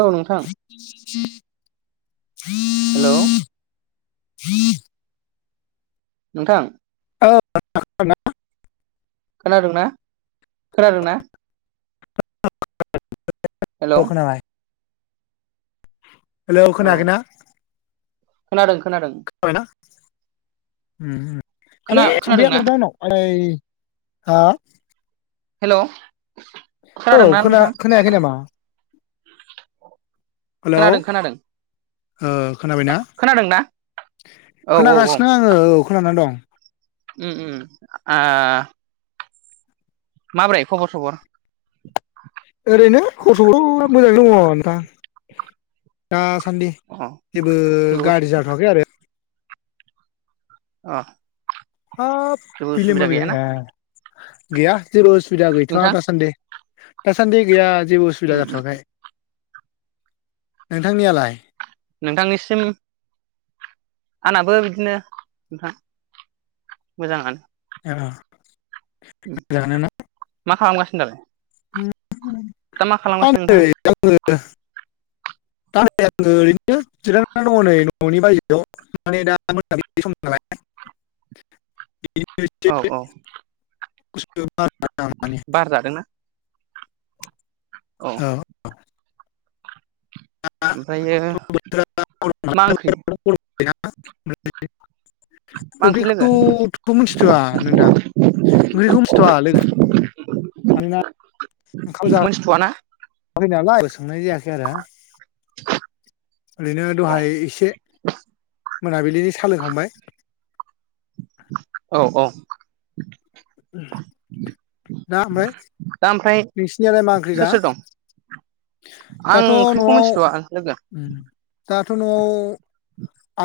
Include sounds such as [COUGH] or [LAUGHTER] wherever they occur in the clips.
औ नोंथां हेलौ नोंथां [UNINTELLIGIBLE] खोनादोंना खोनादोंना हेलौ [UNINTELLIGIBLE] औ खोनाबाय हेलौ औ खोनायाखैना खोनादों खोनादों खोनाबायना हम खोना खोनादोंना [UNINTELLIGIBLE] खाय आ हेल' औ खोना खोनायाखै नामा हेलौ खोनादों खोनादों ओ खोनाबायना खोनादोंना औ औ औ खोनागासिनो आङो औ खोनाना दं उम उम उम आ माब्रै खबर सबर ओरैनो खबराथ' मोजाङैनो दङ नोंथां दा दासान्दि अ जेबो जेबो उसु गारजि जाथ'वाखै आरो अ हाब जेबो बेलाल उसुबिदा माबेलाय गैयाना गैया जेबो उसुबिदा गैथ'वा नोंथां दासान्दि दासान्दि गैया जेबो उसुबिदा उम उम जाथ'वाखै नोंथांनियालाय नोंथांनिसिम आंनाबो बिदिनो नोंथां मोजाङानो ए उम मोजाङानो ना मा खालामगासिनो दालाय [UNINTELLIGIBLE] दा मा खालामगासिनो नोंथाङा दा आङो ओरैनो जिरायनानै दङ नै न'नि बायजोआव माने दा मोनाबिलि सम नालाय बिदिनो एसे औ औ [UNINTELLIGIBLE] आं माने बार‌ जादोंना औ औ ओमफ्रायो थ' बोथोरा गरम मा नालाय ओंख्रि मा ओंख्रि लोगो ओंख्रिखौथ' मिथिथ'वा नोंथां [UNINTELLIGIBLE] ओंख्रिखौ मिथिथ'वा लोगो मानोना ओंखाम जाथ'वाखै मोनथिथ'वा ना नालाय थांनाय जायाखै आरो ओरैनो अ दहाय एसे मोनाबिलिनि सा लोंखांबाय औ औ दा आमफाय दा ओमफ्राय नोंसिनियालाय मा ओंख्रि सोर दा सोर दं आं दाथ' न'आव ओंख्रिखौ ओ मिथिथ'वा लोगो दाथ' न'आव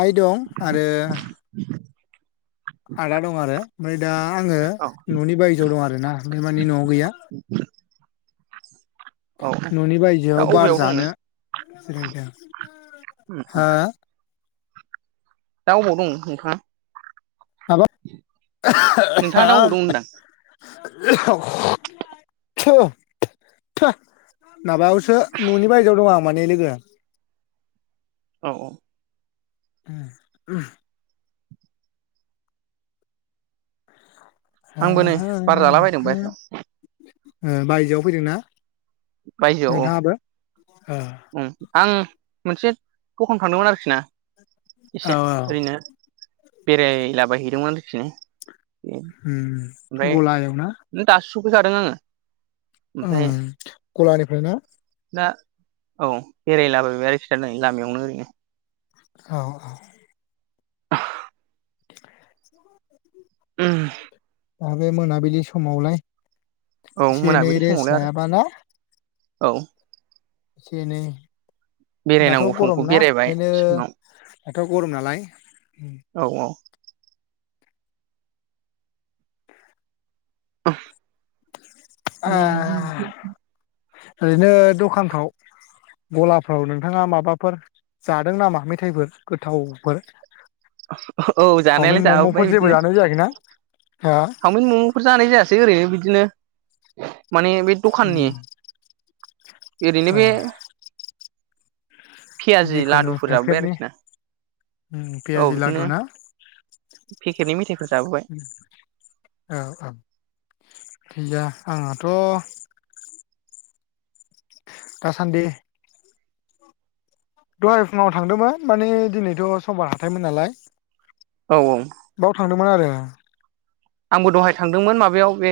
आइ दं आरो आदा दं आरो ओमफ्राय दा आङो औ न'नि बायजोआव दं आरोना बे मानि न'आव गैया औ दा न'नि बायजोआव बार अबेयाव दं जानो नों जिरायदों हा दा अबाव दं नोंथाङा [UNINTELLIGIBLE] औ नोंथाङा दा अबाव दं होनदां माबायावसो न'नि बायजोआव दं आं माने लोगो औ औ [INAUDIBLE] आंबो नै बार जालाबायदों बाय बायजोआव फैदोंना? बायजोआव औ नोंथाङाबो ओ ओं आं मोनसे दखान थांदोंमोन आरोखि ना एसे औ ओरैनो बेरायलाबायहैदोंमोन। [UNINTELLIGIBLE] गलायावना सौफैखादों आङो ओमफ्राय ओं गलानिफ्राय ना दा औ बेरायलाबायबाय आरोखिना नै लामायावनो ओरैनो औ औ ओम दा बे मोनाबिलि समावलाय औ एसे‌ एनै मोनाबिलि समावलाय रेस्ट आरो लायाबा न औ एसेनो बेरायनांगौ समखौ बेरायबाय ओंखायनो सोरनाव दाथ' गरम नालाय [INAUDIBLE] आ [UNINTELLIGIBLE] ओरैनो दखानफ्राव गलाफ्राव नोंथाङा माबाफोर जादों नामा मेथायाइफोर गोथावफोर? औ चावमिन जानायालाय मम'फोर जाबोबाय जेबो बिदिनो जानाय जायाखैना हा सावमिन म'मफोर जानाय जायासै ओरै बिदि बिदिनो माने बे उम दखाननि ओरैनो ओ बे पियाजि जिखुनु लादुफोर जाबोबाय पेकेटनि आरोखि ना उम औ उम पियाजि बिदिनो लादु ना पेकेटनि मेथायाइफोर जाबोबाय। औ औ गैया आंहाथ' दासान्दि दहाय फुङाव थांदोंमोन माने दिनैथ' समबार हाथायमोन नालाय। औ बाव थांदोंमोन आरो [UNINTELLIGIBLE] आंबो दहाय थांदोंमोन माबायाव बे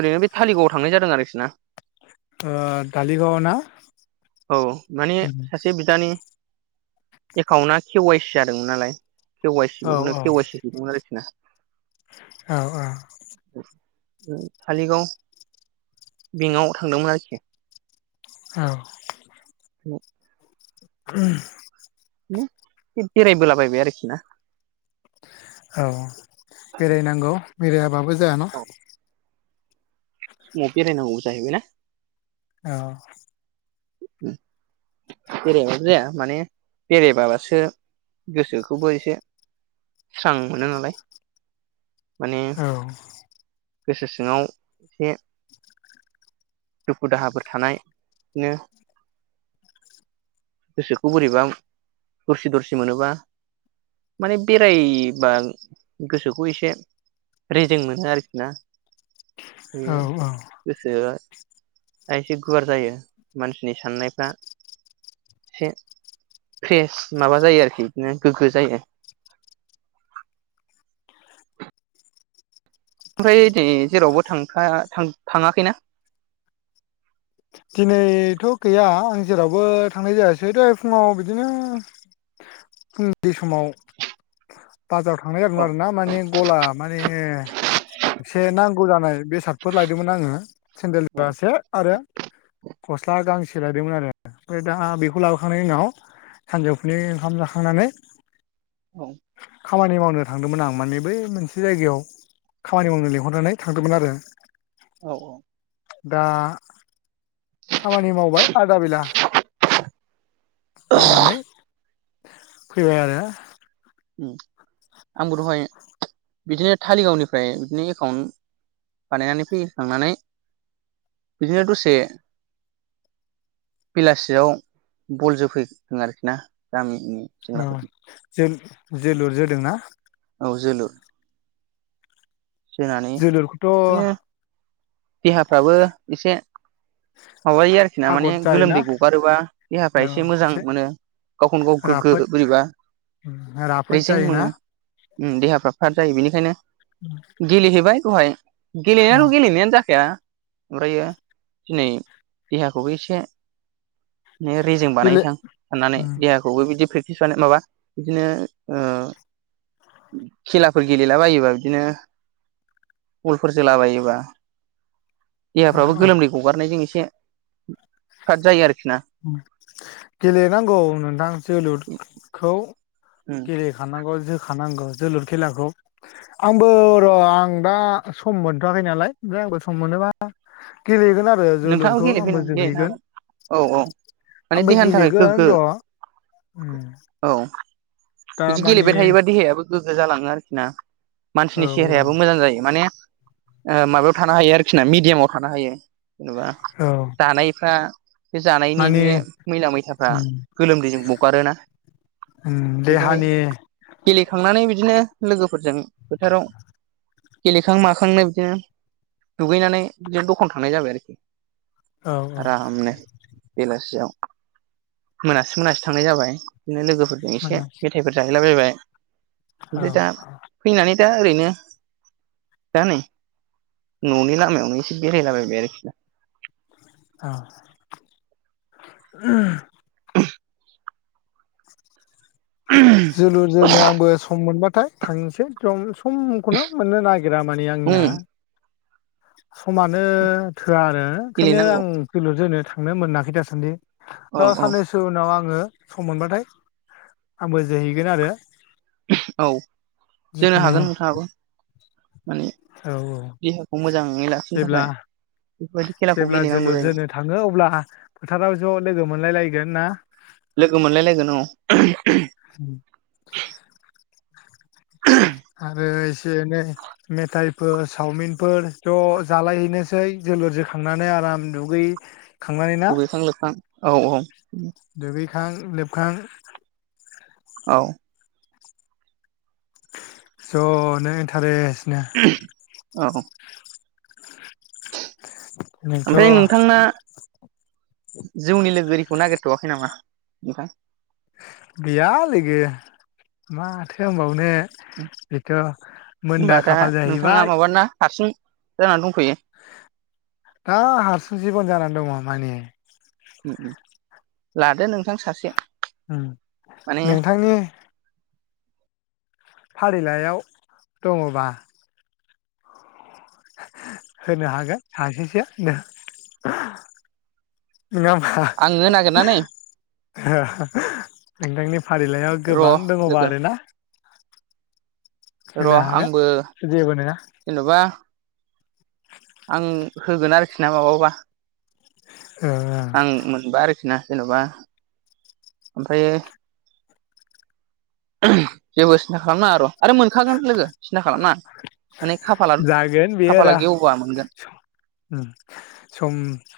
ओरैनो बे थालिगावआव थांनाय जादों आरोखि ना ओ दालि गावाव ना औ माने सासे बिदानि एकाउन्टआ के वाइ सि जादोंमोन नालाय के वाइ औ सि के वाइ सि हैदोंमोन आरोखि ना औ औ थालिगाव बेंकआव थांदोंमोन आरोखि औ उम उम बेरायबोलाबायबाय आरोखि ना औ बेरायनांगौ बेरायाबाबो जायाना ऊम बेरायनांगौ जाहैबायना औ बेरायाबाबो जाया माने बेरायबासो गोसोखौबो एसे स्रां मोनो नालाय माने औ गोसो सिङाव एसे दुखु दाहाफोर थानाय बिदिनो गोसोखौ बोरैबा दरसि दरसि मोनोबा माने बेरायबा गोसोखौ एसे रेजें मोनो आरोखि ना बे औ औ गोसो द एसे गुवार जायो मानसि नि साननायफ्रा एसे फ्रेस माबा जायो आरोखि बिदिनो गोग्गो जायो ओमफ्राय दि जेरावबो थां था थाङाखैना दिनैथ' गैया आं जेरावबो थांनाय जायासै दहाय फुङाव बिदिनो फुंनि समाव बाजाराव थांनाय जागोन औ आरो ना माने गला माने एसे नांगौ जानाय बे सारटफोर लायदोंमोन आङो औ सेन्देलफ्रासो आरो गस्ला गांसे लायदोंमोन आरो ओमफ्राय दा बेखौ लाबोखांनायनि उनाव सानजौफुै ओंखाम जाखांनानै औ खामानि मावनो थांदोंमोन आं माने बै मोनसे जायगायाव खामानि मावनो लिंहरनानै थांदोंमोन आरो औ औ दा खामानि मावबाय आदा बेला मावनानै फैबाय आरो आंबो दहाय बिदिनो थालिगावनिफ्राय बिदिनो एकाउन्ट बानायनानै फैखांनानै बिदिनो दसे बेलासियाव बल जफैदों आरोखि ना गामि अ जो जोलुर‌ जोदों ना जोलुर जोनानै बिदिनो जोलुरखौथ' देहाफ्राबो एसे माबायो आरोखि ना माने थागद जायोना गोलोमदै गगारोबा देहाफ्रा एसे मोजां मोनो गावखौनो गाव गोग्गो राफोद बोरैबा राफोद रेजें जायोना मोनो। ओम देहाफ्रा फार जायो बेनिखायनो [INAUDIBLE] गेलेहैबाय दहाय औ गेलेनायाथ' गेलेनायानो जाखाया ओमफ्रायो दिनै देहाखौबो एसे रेजें गेले बानायसां साननानै देहाखौबो बिदि फे [UNINTELLIGIBLE] माबा बिदिनो ओ खेलाफोर गेलेला बायोबा बिदिनो बलफोर जोलाबायोबा औ देहाफ्राबो औ गोलोमदै गगारनाय जों एसे से गेलेनांगौ नोंथां जोलुरखौ उम गेले खानांगौ जोखानांगौ जोलुर खेलाखौ आंबो र' आं दा सम मोनथ'वाखै नालाय ओमफ्राय आंबो सम मोनोबा गेलेगोन आरो नोंथाङाबो जोलुरखौ आंबो गेलेफैनानै गेलेनो जोहैगोन हागोन औ औ माने आंबो देहानि थाखाय गेलेगोन गोग्गो र' औ दा बिदि गेलेबाय मानि थायोबा देहायाबो गोग्गो जालाङो आरोखि ना औ मानसिनि औ सेहेरायाबो मोजां जायो माने ओ माबायाव थानो हायो आरोखि ना मिडियामाव थानो हायो। जेनेबा औ जानायफ्रा बे जानायनि मानि बे मैला मैथाफ्रा गोलोमदैजों बगारोना ओमफ्राय देहानि गेलेखांनानै बिदिनो लोगोफोरजों फोथाराव गेलेखां माखांनो बिदिनो दुगैनानै बिदिनो दखान थांनाय जाबाय आरोखि। [INAUDIBLE] औ आराम नो बेलासिआव मोनासि मोनासि थांनाय जाबाय बिदिनो लोगोफोरजों औ एसे मेथाइफोर जाहैलाबायबाय। औ ओमफ्राय दा फैनानै दा ओरैनो दा नै न'नि लामायावनो एसे बेरायलाबायबाय आरोखि दा औ [INAUDIBLE] [INAUDIBLE] जोलुर जोनो आंबो सम मोनबा थाय थांनोसै जम समखौनो मोननो नागिरा माने आंनिया समानो थोआ आरो ओंखायनो गेलेनांगौ आं जोलुर जोनो थांनो मोनाखै दासान्दि औ र' औ साननैसो उनाव आङो सम मोनबाथाय आंबो जोहैगोन आरो औ जोनो जिखुनु हागोन नोंथाङाबो माने औ औ देहाखौ मोजाङै लाखिनो जेब्ला थाखाय बेफोरबायदि खेलाखौ जेब्ला गेलेनांगौ जोलुर जायो जोनो थाङो अब्ला फोथाराव ज' लोगो मोनलाय लायगोन ना लोगो मोनलायलायगोन औ आरो एसे एनै मेथाइफोर सावमिनफोर ज' जालायहैनोसै जोलुर जोखांनानै आराम दुगै दुगैखां लोबखां औ औ [UNINTELLIGIBLE] खां लोबखां औ ज' नों इन्टारेस्ट [INAUDIBLE] औ दिनैथ' ओमफ्राय नोंथांना जौनि लोगोरि खौ नागेरथ आखै नामा ओमफाय गैया लोगो माथो होनबावनो बेथ' होमबा मोनदा दा खाफाल नोंथाङा जाहैबाय माबाना हारसिं जानानै दंथयो दा हारसिं जिबन जानानै दङ माने लादो नोंथां सासे उम माने नोंथांनि फारिलाइयाव दङबा होनो हागोन सासेसो नङा होमबा आंनो नागिरनानै नोंथांनि फारिलाइयाव गोबां र' दङबा लोगो आरोना होनो र' हागोन आंबो जेबो नङा जेन'बा आं होगोन आरोखि ना माबाबा ओ आं मोनबा आरो बिना जेन'बा ओमफ्रायो [UNINTELLIGIBLE] सिन्था खालामना र' आरो मोनखागोन लोगो सिन्था खालामनाङा। माने खाफाला जागोन बेयो खाफाला आदा गेवबा मोनगोन सम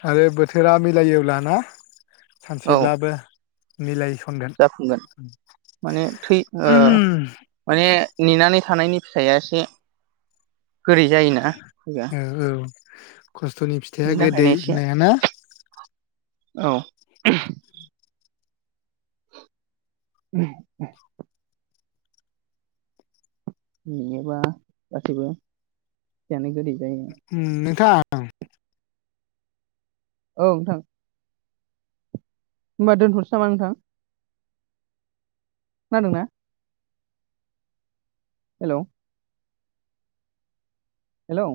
आरो बोथोरा योब्ला ना औ सानसेब्लाबो मिलाय जाफुंगोन माने थै ओ माने नेनानै थानायनि फिथाइया एसे गोरै जायोना फुजा औ औ खस्थ'नि फिथाइया गोदै होननायाना औ [INAUDIBLE] नङाबा गासैबो फिथाइआनो गोदै जायो नोंथां औ औ नोंथां होनोमबा दोनथनोसै नामा नोंथां? खोनादोंना? हेल' हेलौ